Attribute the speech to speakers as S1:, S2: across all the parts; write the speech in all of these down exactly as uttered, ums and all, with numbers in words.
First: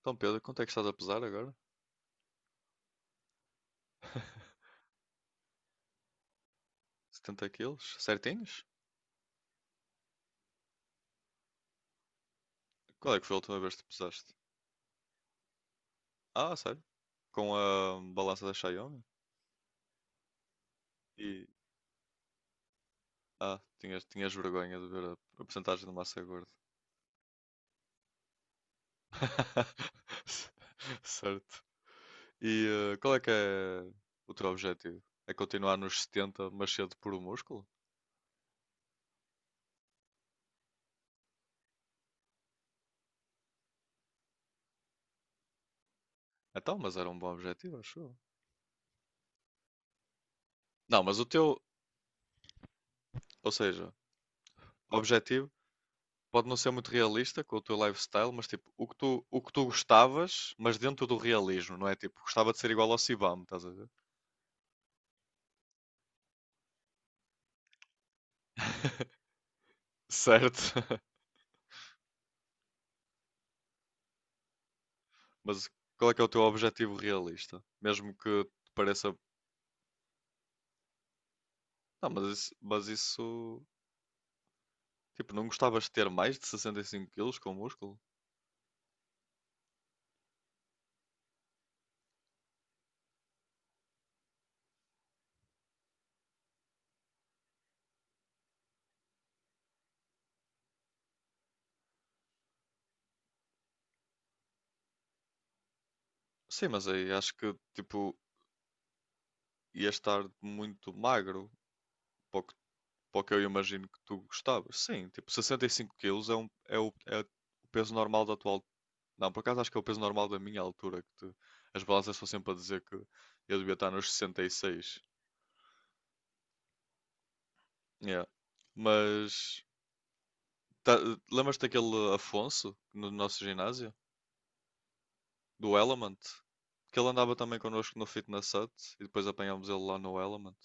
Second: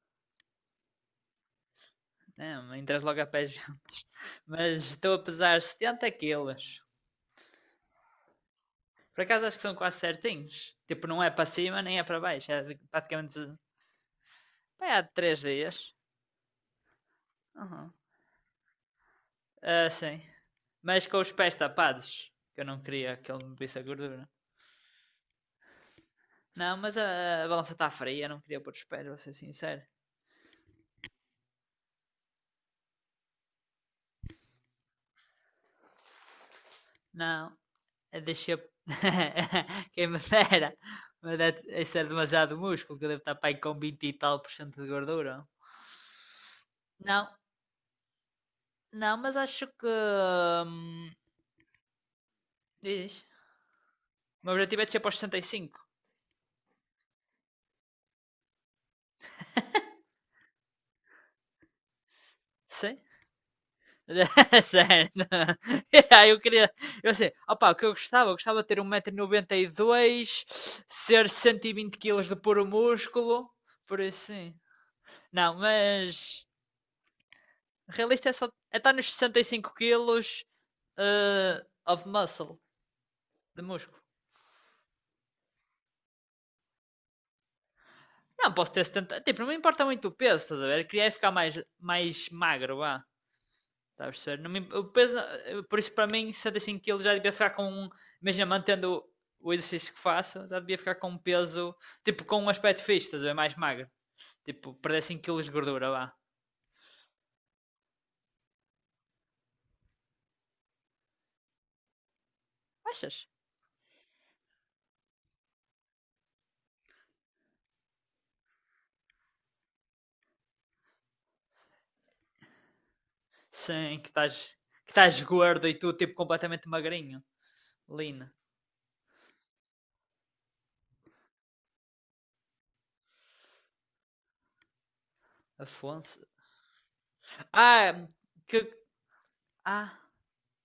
S1: Então, Pedro, quanto é que estás a pesar agora?
S2: Não, entre as logopés juntos. Mas estou a pesar setenta quilos.
S1: Setenta quilos? Certinhos?
S2: Por acaso acho que são quase certinhos. Tipo, não é para cima nem é para baixo. É
S1: Qual é que foi a
S2: praticamente.
S1: última vez que te pesaste?
S2: Pá, há três dias.
S1: Ah, sério? Com
S2: Uhum.
S1: a balança da Xiaomi?
S2: Ah, sim. Mas com os
S1: E.
S2: pés tapados. Que eu não queria que ele me
S1: Ah,
S2: visse a
S1: tinhas,
S2: gordura.
S1: tinhas vergonha de ver a, a porcentagem de massa gorda.
S2: Não, mas a, a balança está fria. Eu não queria pôr os pés, vou ser sincero.
S1: Certo. E eh, qual é que é o teu objetivo? É continuar nos setenta, mas cedo por um
S2: Não,
S1: músculo?
S2: deixa. Quem me dera. Mas é, isso é demasiado músculo. Que eu devo estar para aí com vinte e tal por cento de gordura.
S1: Então, mas era um
S2: Não,
S1: bom objetivo, acho eu.
S2: Não, mas acho que.
S1: Não,
S2: hum,
S1: mas o teu,
S2: Diz.
S1: ou seja,
S2: O meu objetivo é
S1: o
S2: descer para os
S1: objetivo
S2: sessenta e cinco.
S1: pode não ser muito realista com o teu lifestyle, mas tipo, o que tu, o que tu gostavas, mas dentro do realismo, não é? Tipo, gostava de ser igual ao
S2: Sim?
S1: Sibam, estás a ver?
S2: Certo. Aí eu queria. Eu sei. Opa, o que eu gostava? Eu gostava de ter um metro e noventa e dois
S1: Certo.
S2: ser cento e vinte quilos de puro músculo. Por isso, sim. Não,
S1: Mas qual é que é o teu
S2: mas.
S1: objetivo realista? Mesmo
S2: Realista é
S1: que
S2: só.
S1: te
S2: É estar nos
S1: pareça.
S2: sessenta e cinco quilos of
S1: Não, mas isso,
S2: muscle,
S1: mas
S2: de
S1: isso.
S2: músculo.
S1: Tipo, não gostavas de ter mais de sessenta e cinco quilos com músculo?
S2: Não, posso ter setenta. Tipo, não me importa muito o peso, estás a ver? Eu queria é ficar mais, mais magro, vá. Está a perceber? Não me- O peso, eh, por isso, para mim, sessenta e cinco quilos já devia ficar com um. Imagina, mantendo o exercício que faço, já devia ficar com um peso. Tipo, com um aspecto fixe, estás a ver? Mais magro. Tipo, perder cinco quilos de gordura lá.
S1: Sim, mas aí acho que, tipo, ia estar muito magro. Pouco para o
S2: Achas?
S1: que eu imagino que tu gostavas. Sim, tipo, sessenta e cinco quilos é, um, é, o, é o peso normal da tua altura. Não, por acaso acho que é o peso normal da minha altura, que te- as balanças estão sempre a dizer que eu devia estar
S2: Sim, que
S1: nos
S2: estás.
S1: sessenta e
S2: Que
S1: seis.
S2: estás gordo e tu, tipo, completamente magrinho.
S1: Yeah.
S2: Lina.
S1: Mas tá- lembras-te daquele Afonso no nosso ginásio? Do Element?
S2: Afonso.
S1: Que ele andava também
S2: Ah,
S1: connosco no Fitness Hut
S2: que.
S1: e depois apanhámos ele lá
S2: Ah,
S1: no Element.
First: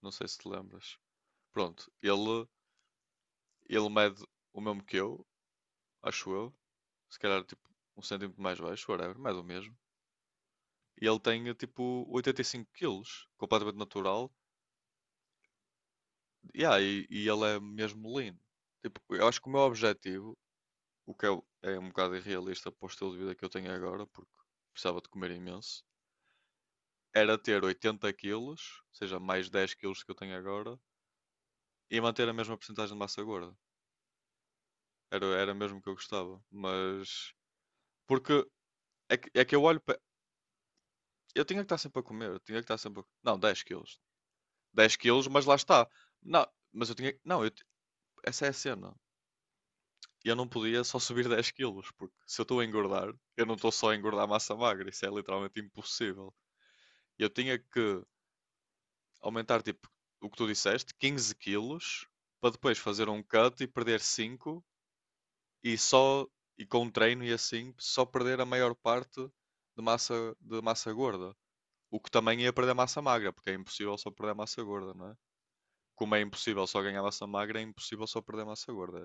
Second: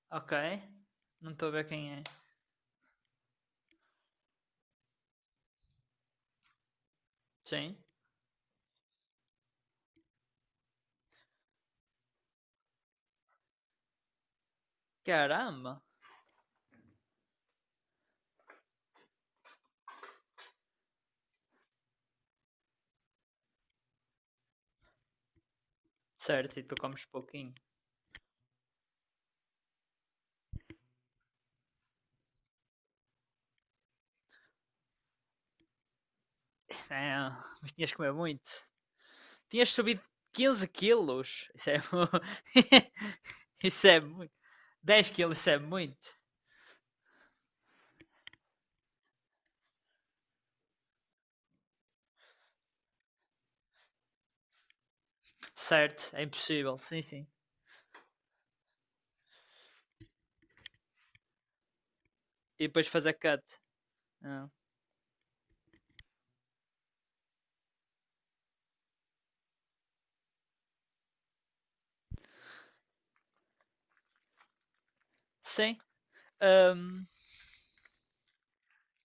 S1: Não sei
S2: ok.
S1: se te lembras.
S2: Não estou a ver
S1: Pronto,
S2: quem é.
S1: ele, ele mede o mesmo que eu, acho eu, se calhar tipo
S2: Sim.
S1: um centímetro mais baixo, whatever, mais ou mesmo. E ele tem tipo oitenta quilos, completamente natural.
S2: Caramba.
S1: Yeah, e, e ele é mesmo lean. Tipo, eu acho que o meu objetivo, o que é, é um bocado irrealista para o estilo de vida que eu tenho agora, porque precisava de comer imenso,
S2: Certo, e tu comes
S1: era
S2: pouquinho.
S1: ter oitenta quilos, ou seja, mais dez quilos que eu tenho agora, e manter a mesma porcentagem de massa gorda. Era, era mesmo que eu gostava.
S2: É,
S1: Mas.
S2: mas tinhas que comer
S1: Porque
S2: muito.
S1: é que, é que eu
S2: Tinhas
S1: olho para.
S2: subido quinze
S1: Eu
S2: quilos.
S1: tinha que
S2: Isso
S1: estar
S2: é
S1: sempre a
S2: muito.
S1: comer, eu tinha que estar sempre a... Não, dez
S2: Isso
S1: quilos.
S2: é muito.
S1: Dez
S2: dez
S1: quilos,
S2: quilos,
S1: mas
S2: isso
S1: lá
S2: é
S1: está.
S2: muito.
S1: Não, mas eu tinha. Não, eu essa é a cena. Eu não podia só subir dez quilos, porque se eu estou a engordar, eu não estou só a engordar massa magra. Isso é literalmente
S2: Certo, é
S1: impossível.
S2: impossível. Sim, sim.
S1: Eu tinha que aumentar, tipo, o que tu disseste, quinze quilos, para
S2: E
S1: depois
S2: depois
S1: fazer
S2: fazer
S1: um
S2: cut.
S1: cut e perder
S2: Ah,
S1: cinco e só. E com o treino e assim, só perder a maior parte de massa, de massa gorda. O que também ia perder massa magra, porque é impossível só perder massa gorda, não é?
S2: sim.
S1: Como é impossível só ganhar
S2: Ahm,
S1: massa magra, é impossível só perder massa gorda.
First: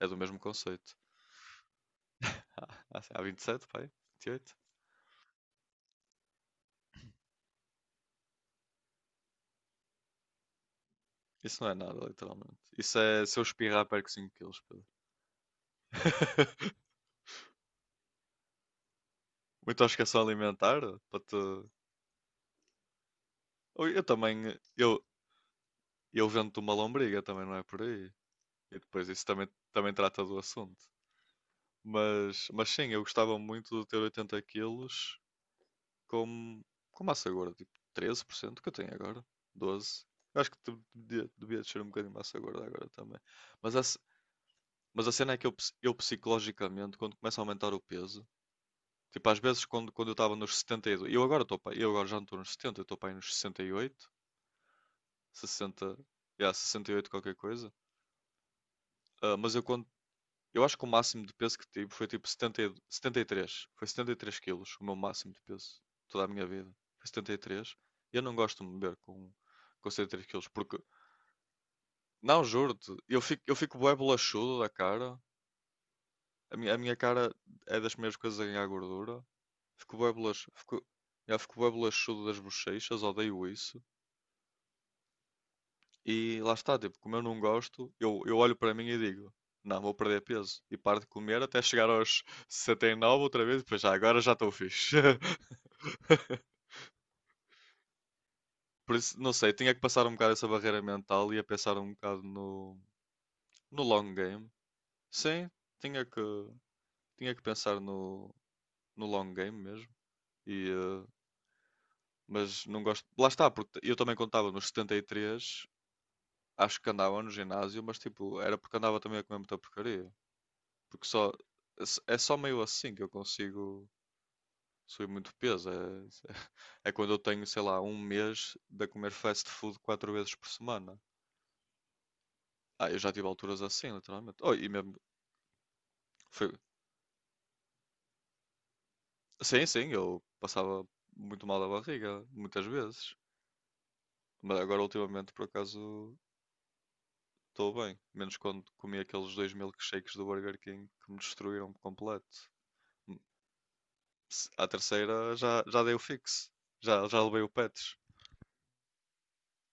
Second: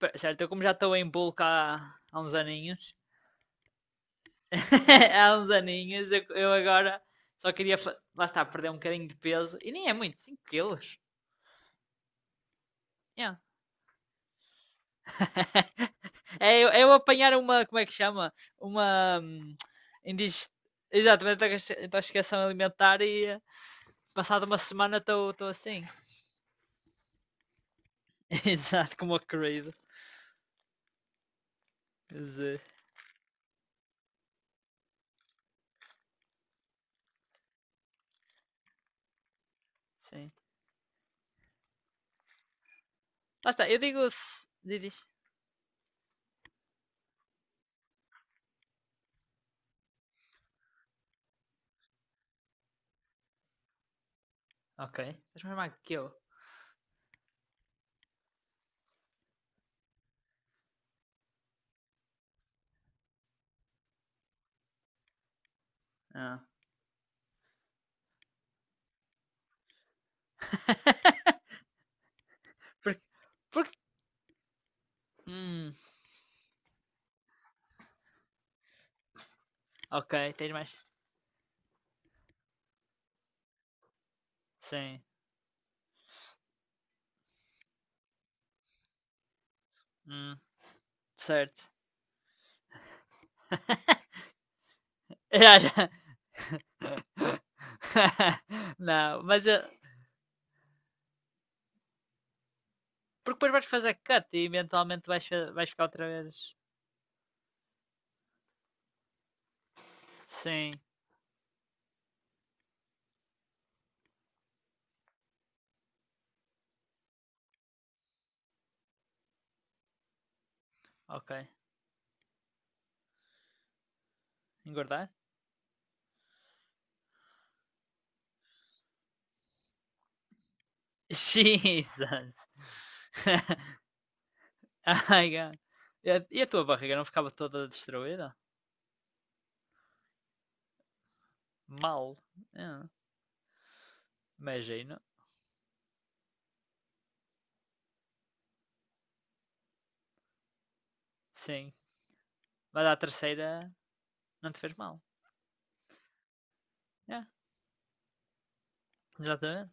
S1: É do mesmo
S2: certo, eu como já
S1: conceito.
S2: estou em bulk há, há uns aninhos.
S1: Há, há vinte e sete, pai? vinte e oito?
S2: Há uns aninhos, eu, eu agora só queria. fa- Lá está, perder um bocadinho de peso. E nem é muito, cinco quilos.
S1: Isso não é nada, literalmente. Isso é
S2: Yeah.
S1: se eu espirrar, perco cinco quilos, Pedro.
S2: É, eu, é eu apanhar uma, como é que chama? Uma hum,
S1: Muita obsessão
S2: indig...
S1: alimentar, para te...
S2: Exatamente, intoxicação alimentar e eh,
S1: Ou eu também,
S2: passada uma semana
S1: eu,
S2: estou assim.
S1: eu vendo-te uma lombriga, também não é por aí. E
S2: Exato,
S1: depois
S2: como o
S1: isso também,
S2: crazy.
S1: também trata do assunto.
S2: Mas,
S1: Mas,
S2: eh,
S1: mas sim, eu gostava muito de ter oitenta quilos com, com massa gorda, tipo treze por cento que eu tenho agora, doze por cento.
S2: sim.
S1: Eu acho que tu devia, devia descer um bocadinho de massa gorda agora também.
S2: Lá está,
S1: Mas
S2: eu
S1: a,
S2: digo. se- Diz, diz.
S1: mas a cena é que eu, eu psicologicamente, quando começa a aumentar o peso, tipo às vezes quando, quando eu estava nos setenta e dois eu agora, tô, eu agora já não estou nos setenta, eu estou para aí nos sessenta e oito,
S2: Ok. Tens mais magro
S1: sessenta,
S2: que eu.
S1: yeah, sessenta e oito qualquer coisa. Ah, mas eu quando eu acho que o máximo de peso que tive foi tipo setenta, e- setenta e três. Foi setenta e três quilos, o meu máximo de peso. Toda a minha
S2: Ah.
S1: vida. Foi setenta e três. E três. E eu não gosto de me ver com, com setenta e três quilos. Porque, não, juro-te,
S2: por,
S1: eu fico, eu
S2: por...
S1: fico bué bolachudo da cara.
S2: Hum,
S1: A minha, a minha cara é das primeiras coisas a ganhar gordura. Fico bué
S2: ok,
S1: bolachudo.
S2: tens mais.
S1: Fico, eu fico bué bolachudo das bochechas. Odeio isso.
S2: Sim.
S1: E lá está, tipo, como eu não gosto, eu, eu olho para mim e digo, não, vou perder
S2: Hum,
S1: peso. E paro de comer até
S2: Certo.
S1: chegar aos sessenta e nove outra vez, e depois já, agora já estou fixe.
S2: Já, já.
S1: Por isso,
S2: Não,
S1: não
S2: mas
S1: sei,
S2: eh,
S1: tinha que passar um bocado essa barreira mental e a pensar um bocado no,
S2: porque depois vais
S1: no
S2: fazer
S1: long
S2: cut e
S1: game.
S2: eventualmente vais,
S1: Sim,
S2: vais ficar
S1: tinha
S2: outra
S1: que,
S2: vez.
S1: tinha que pensar no, no long game mesmo. E,
S2: Sim,
S1: eh, mas não gosto. Lá está, porque eu também contava nos setenta e três, acho que andava no ginásio, mas tipo, era porque andava também a comer muita porcaria. Porque só,
S2: ok.
S1: é só meio assim que eu consigo subir
S2: Engordar?
S1: muito peso. É, é quando eu tenho, sei lá, um mês de a comer fast food quatro vezes por semana.
S2: Jesus!
S1: Ah, eu já tive alturas assim, literalmente. Oh, e mesmo,
S2: Ai, God. E a-
S1: foi,
S2: tua barriga não ficava toda destruída?
S1: sim, sim, eu passava muito mal da
S2: Mal.
S1: barriga, muitas
S2: É,
S1: vezes. Mas agora,
S2: imagino.
S1: ultimamente, por acaso, estou bem. Menos quando comi aqueles dois milkshakes do Burger King que me
S2: Sim.
S1: destruíram por completo.
S2: Mas a
S1: Hum,
S2: terceira
S1: se-
S2: não te
S1: À
S2: fez mal.
S1: terceira já, já dei o fixe. Já,
S2: É,
S1: já levei o pets.
S2: exatamente.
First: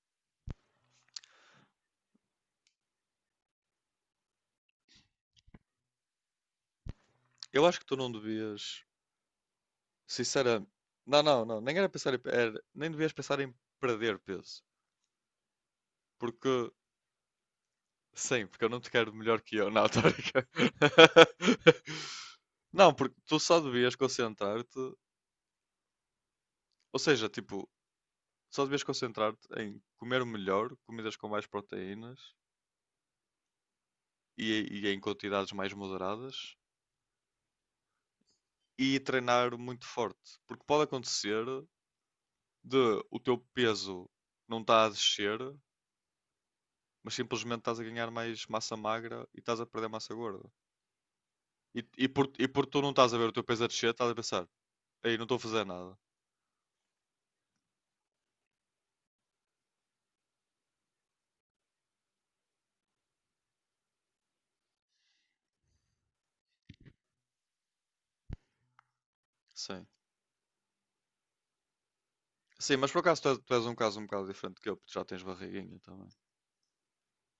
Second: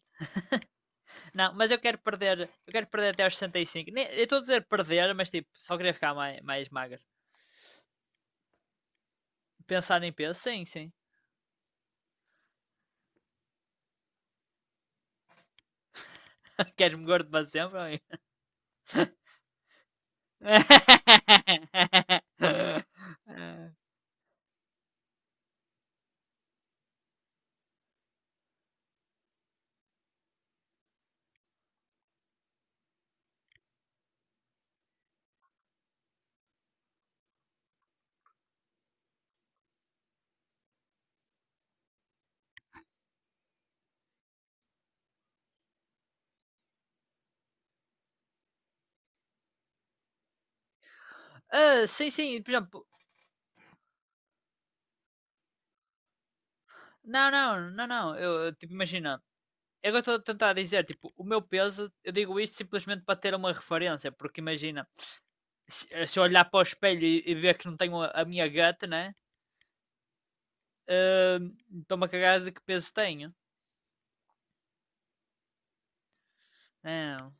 S2: Não, mas eu quero perder. Eu quero perder até aos sessenta e cinco. Nem- Eu estou a dizer perder, mas tipo, só queria ficar mais, mais magro.
S1: Eu acho que tu não devias.
S2: Pensar em peso? Sim,
S1: Sinceramente,
S2: sim.
S1: não, não, não, nem era pensar em, era- nem devias pensar em perder peso, porque
S2: Queres-me gordo para sempre?
S1: sim, porque eu não te quero melhor que eu, não, tô a brincar. Não, porque tu só devias concentrar-te, ou seja, tipo, só devias concentrar-te em comer melhor, comidas com mais proteínas e, e em quantidades mais moderadas e treinar muito forte, porque pode acontecer de o teu peso não está a descer, mas simplesmente estás a ganhar mais massa magra e estás a perder massa gorda. E,
S2: Ah,
S1: e,
S2: sim,
S1: por,
S2: sim,
S1: e
S2: por
S1: por tu
S2: exemplo,
S1: não estás a ver o teu peso a descer, estás a pensar, aí não estou a fazer nada.
S2: não, não, não, não, eu, tipo, imagina, eu estou a tentar dizer, tipo, o meu peso, eu digo isto simplesmente para ter uma referência, porque imagina, se, eh, se eu olhar para o espelho e, e ver que não tenho a, a minha gata, né,
S1: Sim.
S2: ah, estou-me a cagar de que
S1: Sim, mas
S2: peso
S1: por acaso tu
S2: tenho,
S1: és, tu és um caso um bocado diferente que eu, porque tu já tens barriguinha também.
S2: não,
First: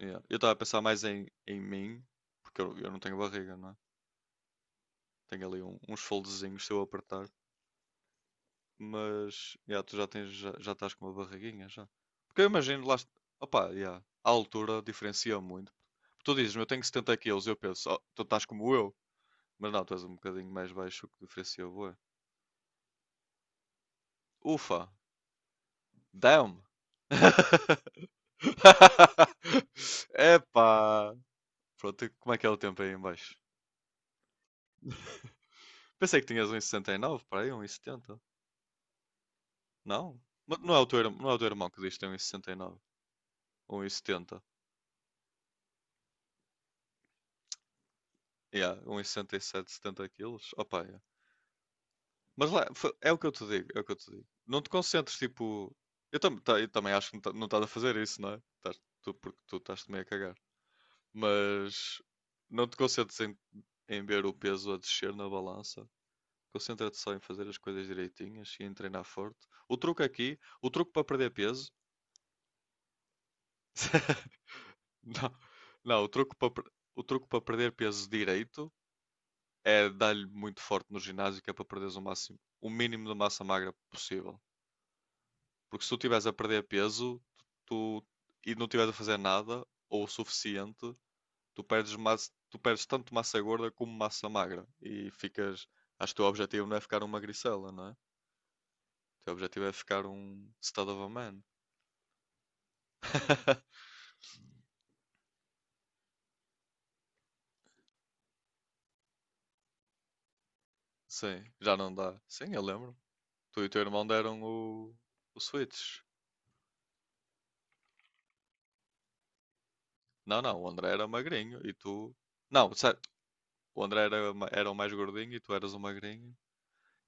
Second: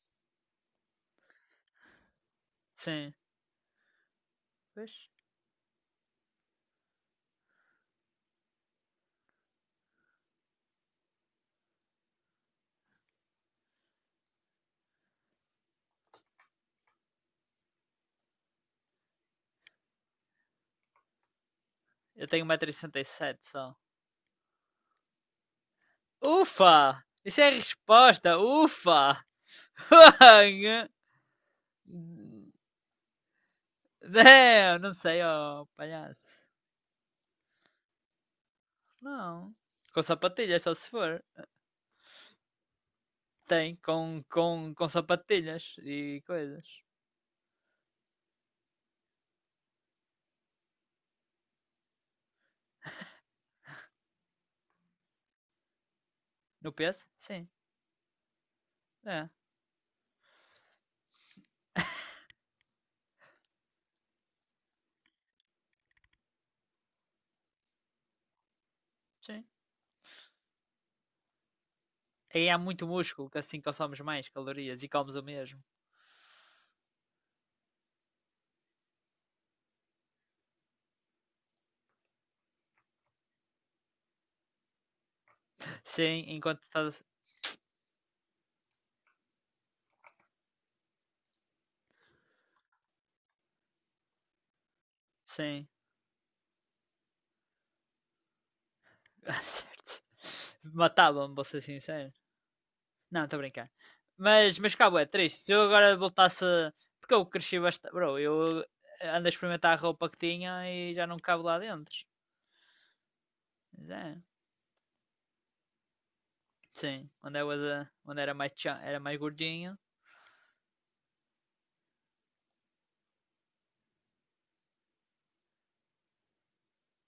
S1: Yeah. Eu estava a pensar mais em, em mim, porque eu, eu não
S2: sim,
S1: tenho barriga, não é?
S2: pois,
S1: Tenho ali um- uns foldezinhos se eu apertar, mas yeah, tu já tens, já, já estás com uma barriguinha já. Porque eu imagino lá, opá, yeah, a altura diferencia muito. Tu dizes eu tenho setenta quilos, eu penso, "Oh, tu estás como eu, mas não, tu és um bocadinho mais baixo, o que diferencia, bué.
S2: eu tenho um metro e sessenta e sete só,
S1: Ufa, damn!
S2: ufa, isso é a resposta, ufa.
S1: Epá! Pronto, e como é que é o tempo aí em baixo?
S2: É, eu não sei, ó,
S1: Pensei que
S2: palhaço.
S1: tinhas um e sessenta e nove para aí, um e setenta.
S2: Não. Com
S1: Não? Mas
S2: sapatilhas,
S1: não
S2: só
S1: é o
S2: se
S1: teu, irm-
S2: for.
S1: não é o teu irmão que diz que tem um vírgula sessenta e nove?
S2: Tem, com,
S1: um vírgula setenta.
S2: com, com sapatilhas e coisas.
S1: Yeah, um e sessenta e sete setenta quilos. Opa, yeah. Mas lá, fa- é o que eu te digo, é o que eu te digo. Não te concentres, tipo... Eu, tam ta- eu
S2: No
S1: também
S2: peso?
S1: acho que não ta- não
S2: Sim.
S1: estás a fazer isso, não é? Tás- tu,
S2: É,
S1: porque tu estás-te meio a cagar. Mas não te concentres em, em ver o peso a descer na balança. Concentra-te só em fazer as coisas direitinhas e em treinar forte.
S2: sim.
S1: O truque aqui, o truque para perder peso.
S2: Aí há muito músculo, que assim consomos mais calorias e comes o
S1: Não,
S2: mesmo.
S1: não, o truque para, per- o truque para perder peso direito é dar-lhe muito forte no ginásio, que é para perderes o máximo, o mínimo de massa magra possível. Porque se tu estiveres
S2: Sim,
S1: a perder
S2: enquanto estás.
S1: peso, tu, e não estiveres a fazer nada, ou o suficiente, tu perdes, massa, tu perdes tanto massa gorda como massa magra. E
S2: Sim.
S1: ficas. Acho que o teu objetivo não é ficar uma magricela, não é? O teu objetivo é
S2: Certo.
S1: ficar um stud of a
S2: Matava-me,
S1: man.
S2: vou ser sincero. Não, estou a brincar. Mas, mas cabo, é triste. Se eu agora voltasse. Porque eu cresci bastante. Bro, eu ando a experimentar a roupa que tinha e já não cabo
S1: Sim,
S2: lá
S1: já não
S2: dentro.
S1: dá. Sim, eu lembro. Tu e o teu
S2: Mas
S1: irmão
S2: é.
S1: deram o, o Switch.
S2: Sim, onde, I was a- onde era, mais tchan- era mais gordinho.
S1: Não, não, o André era magrinho e tu. Não, sério, o André era, ma- era o mais gordinho e tu eras o magrinho.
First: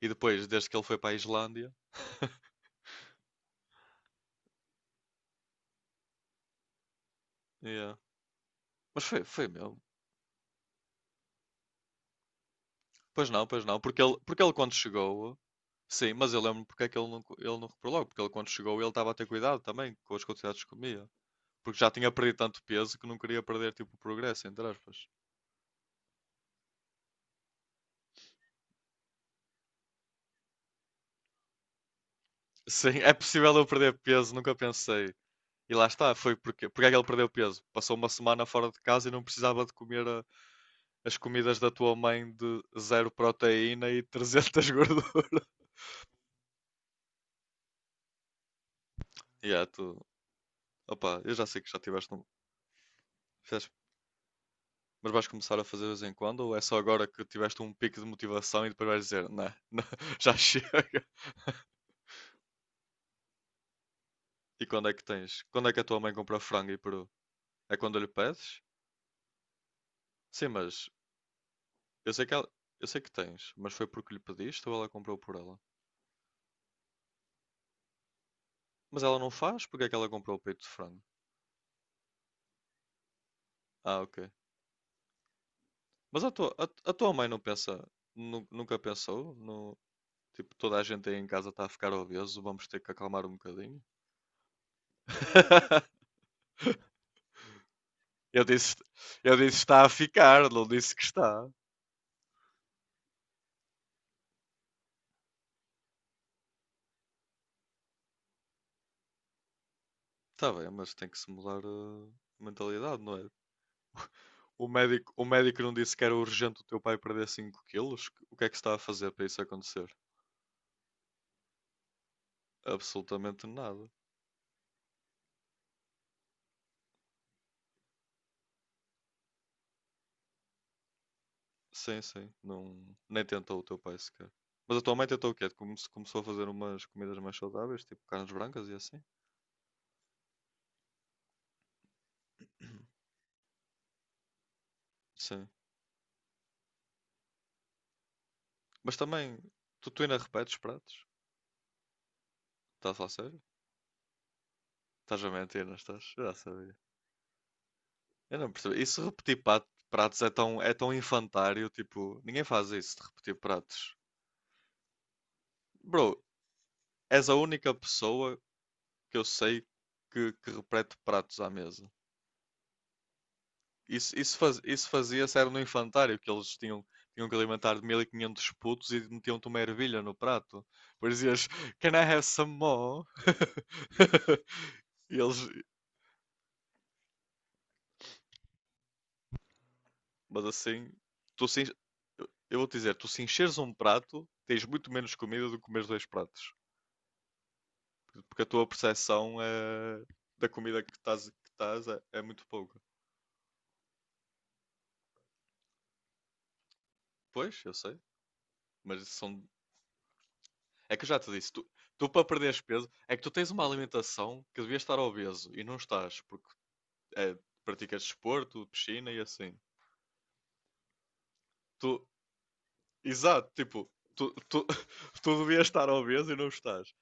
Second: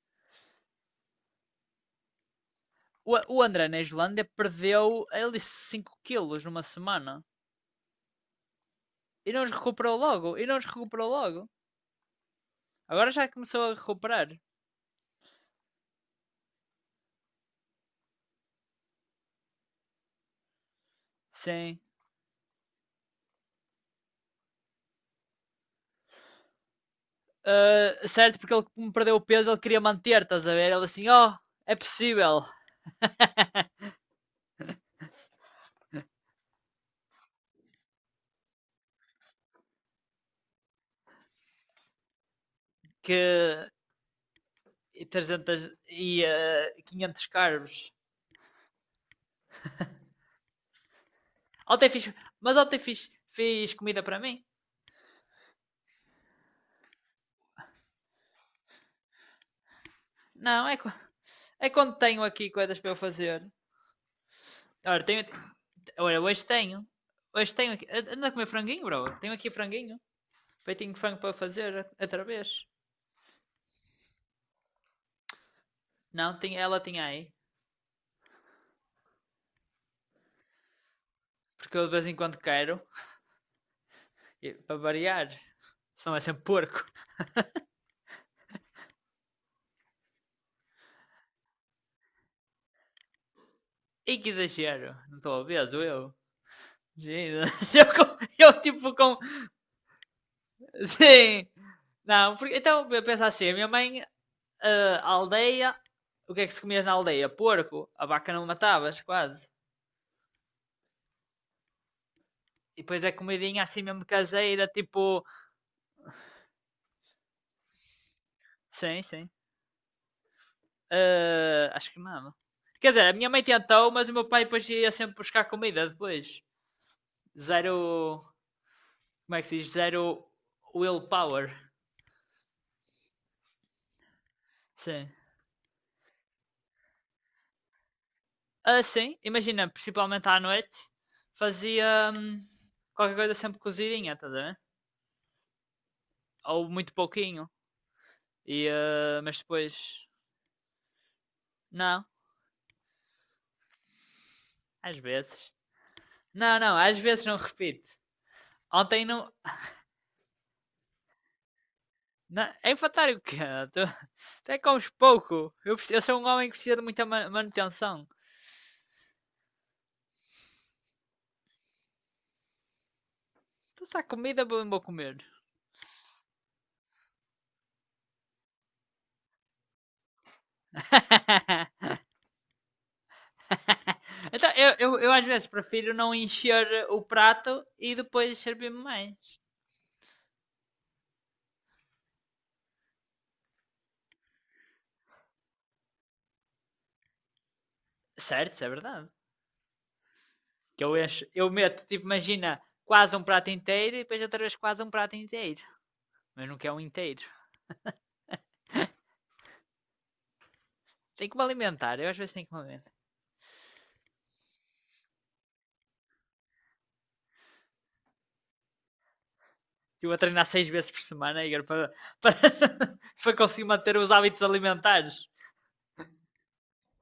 S1: E depois, desde que ele foi para a Islândia.
S2: O, o André na Islândia perdeu, ele disse cinco quilos numa semana.
S1: Yeah. Mas foi,
S2: E não
S1: foi
S2: os
S1: mesmo.
S2: recuperou logo, e não os recuperou logo. Agora
S1: Pois
S2: já
S1: não,
S2: começou
S1: pois
S2: a
S1: não. Porque ele,
S2: recuperar.
S1: porque ele quando chegou. Sim, mas eu lembro porque é que ele não, co- ele não reparou logo. Porque ele quando chegou ele estava a ter cuidado também com as quantidades que comia. Porque
S2: Sim.
S1: já tinha perdido tanto peso que não queria perder tipo o progresso, entre aspas.
S2: Ah, certo, porque ele como perdeu o peso, ele queria manter, estás a ver? Ele assim, oh, é possível.
S1: Sim, é possível eu perder peso, nunca pensei. E lá está, foi porque, porque é que ele perdeu peso? Passou uma semana fora de casa e não precisava de comer a- as comidas da tua mãe de zero
S2: Que
S1: proteína e trezentos
S2: e
S1: gordura.
S2: trezentos e ah, quinhentos carbos.
S1: E é, tu, opa, eu já sei que já
S2: Ontem fiz,
S1: tiveste um.
S2: mas ontem fiz,
S1: Fizeste-
S2: fiz comida para mim.
S1: mas vais começar a fazer de vez em quando ou é só agora que tiveste um pico de motivação e depois vais dizer, não, não, já
S2: Não, é,
S1: chega.
S2: é quando tenho aqui coisas para eu fazer.
S1: E quando é que
S2: Ora, tenho,
S1: tens? Quando é que a tua mãe
S2: Olha,
S1: compra
S2: hoje
S1: frango e
S2: tenho.
S1: peru?
S2: Hoje tenho
S1: É
S2: aqui.
S1: quando lhe
S2: Anda a comer
S1: pedes?
S2: franguinho, bro. Tenho aqui franguinho.
S1: Sim, mas
S2: Feitinho de frango para fazer
S1: eu sei
S2: outra
S1: que ela,
S2: vez.
S1: eu sei que tens, mas foi porque lhe pediste ou ela comprou por ela?
S2: Não, tinha, ela tinha aí.
S1: Mas ela não faz? Porque é que ela comprou o peito de frango?
S2: Porque eu de vez em quando quero.
S1: Ah, ok.
S2: e- Para variar. Senão é
S1: Mas a
S2: sempre
S1: tua, a,
S2: porco.
S1: a tua mãe não pensa, nu- nunca pensou no, tipo, toda a gente aí em casa está a ficar obeso, vamos ter que acalmar um bocadinho?
S2: E que exagero. Não estou obeso, eu. Jesus. Eu, com-
S1: Eu
S2: eu
S1: disse,
S2: tipo com.
S1: eu disse está a ficar, não disse que
S2: Sim.
S1: está.
S2: Não, porque, então eu penso assim. A minha mãe, ah, a aldeia. O que é que se comias na aldeia? Porco. A vaca não matavas, quase.
S1: Está bem, mas tem que se mudar eh, a
S2: E
S1: mentalidade,
S2: depois é
S1: não é?
S2: comidinha assim mesmo
S1: O
S2: caseira,
S1: médico, o
S2: tipo.
S1: médico não disse que era urgente o teu pai perder cinco quilos? O que é que se está a
S2: Sim,
S1: fazer para
S2: sim.
S1: isso acontecer?
S2: Ah, acho que não. Quer dizer, a minha mãe
S1: Absolutamente nada.
S2: tentou, mas o meu pai depois ia sempre buscar comida depois. Zero. Como é que se diz? Zero willpower.
S1: Sim, sim. Não, nem tentou o teu pai sequer. Mas a tua mãe
S2: Sim.
S1: tentou o quê? Come- Começou a fazer umas comidas mais saudáveis, tipo carnes brancas e
S2: Ah,
S1: assim?
S2: sim, imagina, principalmente à noite, fazia hum, qualquer coisa sempre cozidinha, estás a ver?
S1: Sim.
S2: Ou muito pouquinho. E,
S1: Mas
S2: ah,
S1: também,
S2: mas
S1: tu, tu
S2: depois.
S1: ainda repetes pratos?
S2: Não,
S1: Estás a sério?
S2: às
S1: Estás a
S2: vezes.
S1: mentir, não estás? Eu já
S2: Não,
S1: sabia.
S2: não, às vezes não repito.
S1: Eu não percebi. E se
S2: Ontem não.
S1: repetir pat- pratos é tão, é tão infantário, tipo,
S2: Não
S1: ninguém faz
S2: é
S1: isso de
S2: infantário o
S1: repetir
S2: quê?
S1: pratos.
S2: Até comes pouco. Eu, preciso- eu
S1: Bro,
S2: sou um homem que precisa de muita
S1: és a única
S2: manutenção.
S1: pessoa que eu sei que, que repete pratos à mesa.
S2: Então, se há
S1: Isso, isso,
S2: comida,
S1: faz-
S2: eu vou
S1: isso
S2: comer.
S1: fazia-se era no infantário, que eles tinham, tinham que alimentar mil e quinhentos putos e metiam-te uma ervilha no prato. Depois dizias, can I have some more?
S2: Então, eu, eu, eu
S1: E
S2: às vezes
S1: eles,
S2: prefiro não encher o prato e depois servir-me mais.
S1: mas assim, tu se eu vou te dizer, tu se encheres um prato, tens muito menos comida do que comeres dois pratos. Porque a
S2: Certo, isso
S1: tua
S2: é verdade.
S1: percepção é da comida
S2: Que
S1: que
S2: eu encho,
S1: estás, que
S2: eu meto,
S1: estás é,
S2: tipo,
S1: é muito
S2: imagina,
S1: pouca.
S2: quase um prato inteiro e depois outra vez quase um prato inteiro. Mas não quer um inteiro.
S1: Pois, eu sei, mas são. É que eu já
S2: Tem
S1: te
S2: que me
S1: disse, tu,
S2: alimentar,
S1: tu
S2: eu às
S1: para
S2: vezes tenho que
S1: perderes
S2: me
S1: peso,
S2: alimentar.
S1: é que tu tens uma alimentação que devias estar obeso e não estás, porque é, praticas desporto, piscina e assim.
S2: Eu vou treinar seis vezes por semana, Igor,
S1: Tu,
S2: para, para, para
S1: exato,
S2: conseguir
S1: tipo,
S2: manter os
S1: tu,
S2: hábitos
S1: tu,
S2: alimentares.
S1: tu devias estar obeso e não estás.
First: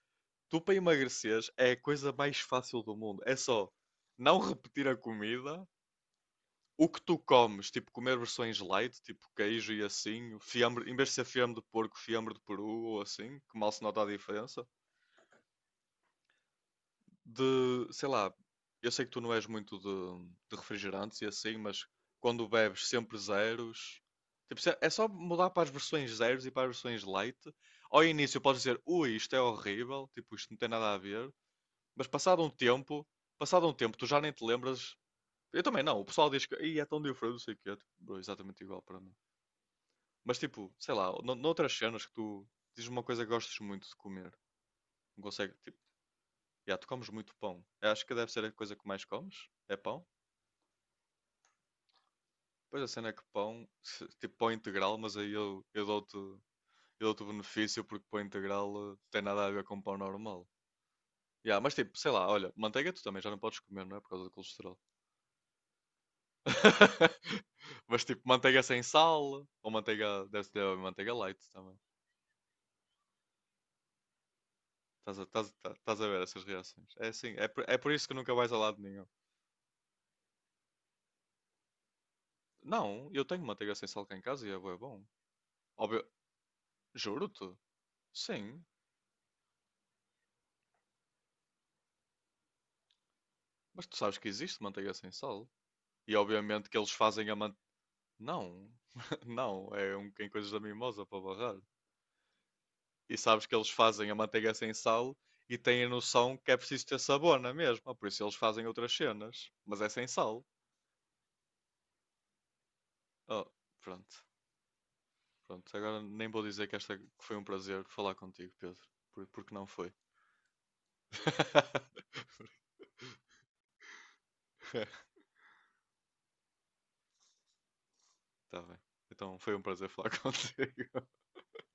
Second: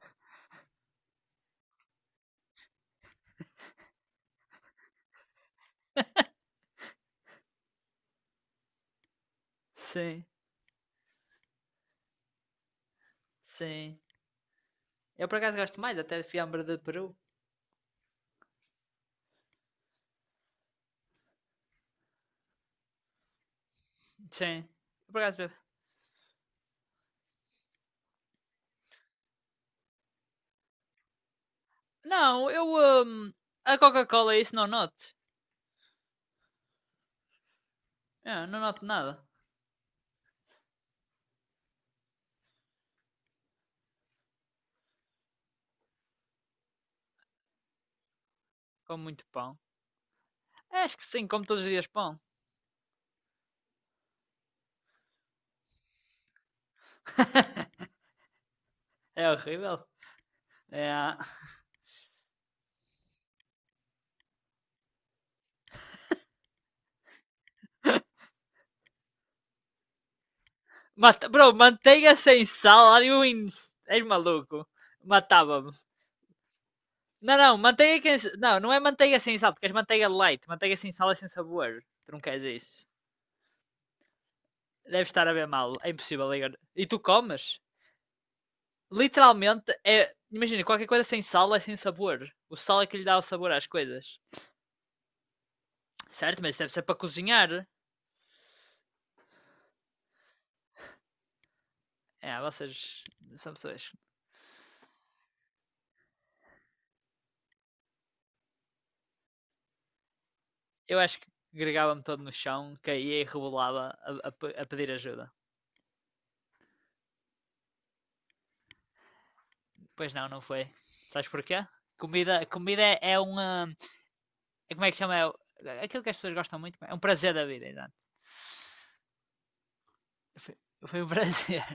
S1: Tu para emagreceres é a coisa mais fácil do mundo. É só não repetir a comida, o que tu comes, tipo comer versões light, tipo queijo e
S2: Sim,
S1: assim, fiambre, em vez de ser fiambre de porco, fiambre de peru ou assim, que mal se
S2: sim.
S1: nota a diferença.
S2: Eu por acaso gosto mais até de fiambre de peru.
S1: De, sei lá, eu sei que tu não és muito de, de refrigerantes e assim, mas quando bebes sempre zeros, tipo,
S2: Sim.
S1: se- é é só
S2: Eu por acaso
S1: mudar
S2: bebo.
S1: para as versões zeros e para as versões light. Ao início podes dizer, ui, isto é horrível, tipo, isto não tem nada a ver, mas passado
S2: Não,
S1: um
S2: eu.
S1: tempo,
S2: hum,
S1: passado um
S2: a
S1: tempo, tu já nem
S2: Coca-Cola, é
S1: te
S2: isso não
S1: lembras.
S2: noto.
S1: Eu também não, o pessoal diz que "Ih, é tão diferente, não sei o quê", tipo, bro,
S2: É, não
S1: exatamente igual
S2: noto
S1: para mim.
S2: nada.
S1: Mas tipo, sei lá, no- noutras cenas que tu dizes uma coisa que gostas muito de comer, não consegue, tipo, já, tu comes muito pão. Eu acho que deve ser a coisa que
S2: Como
S1: mais
S2: muito
S1: comes.
S2: pão.
S1: É pão?
S2: É, acho que sim, como todos os dias pão.
S1: Pois a cena é que pão, se- tipo pão integral, mas aí eu, eu dou-te eu dou-te o benefício porque pão integral eh, tem
S2: É
S1: nada a ver com
S2: horrível.
S1: pão normal.
S2: É.
S1: Já, mas tipo, sei lá, olha, manteiga tu também já não podes comer, não é? Por causa do colesterol. Mas tipo, manteiga sem sal, ou manteiga, deve ser manteiga
S2: Mata...
S1: light
S2: Bro,
S1: também.
S2: manteiga sem sal, are you in... És maluco.
S1: Estás a, estás, a-
S2: Matava-me.
S1: estás a ver essas reações. É assim,
S2: Não,
S1: é
S2: não,
S1: por, é por
S2: manteiga
S1: isso que nunca
S2: que...
S1: vais a
S2: Não, não é
S1: lado nenhum.
S2: manteiga sem sal, tu queres manteiga light. Manteiga sem sal é sem sabor. Tu não queres isso.
S1: Não, eu tenho manteiga sem sal cá em casa e é bué bom.
S2: Deve estar a ver mal. É
S1: Óbvio,
S2: impossível, Igor. E tu comes?
S1: juro-te. Sim,
S2: Literalmente, é... Imagina, qualquer coisa sem sal é sem sabor. O sal é que lhe dá o sabor às
S1: mas tu sabes
S2: coisas.
S1: que existe manteiga sem sal. E
S2: Certo, mas
S1: obviamente
S2: deve
S1: que
S2: ser
S1: eles
S2: para
S1: fazem a manteiga.
S2: cozinhar.
S1: Não, não, é um em coisas da mimosa para barrar.
S2: É, vocês
S1: E sabes
S2: são
S1: que eles
S2: pessoas.
S1: fazem a manteiga sem sal e têm a noção que é preciso ter sabor na mesma, por isso eles fazem outras cenas, mas é sem sal.
S2: Eu acho que gregava-me todo no chão, caía e
S1: Oh,
S2: rebolava
S1: pronto,
S2: a, a a pedir ajuda.
S1: pronto. Agora nem vou dizer que esta que foi um prazer falar contigo, Pedro, por- porque não foi.
S2: Pois não, não foi. Sabes porquê? Comida, comida é- é uma. É como é que chama? É, aquilo que as pessoas gostam muito. É um prazer da vida, exato.
S1: Tá bem. Então foi um prazer falar
S2: Foi, foi
S1: contigo.
S2: um prazer.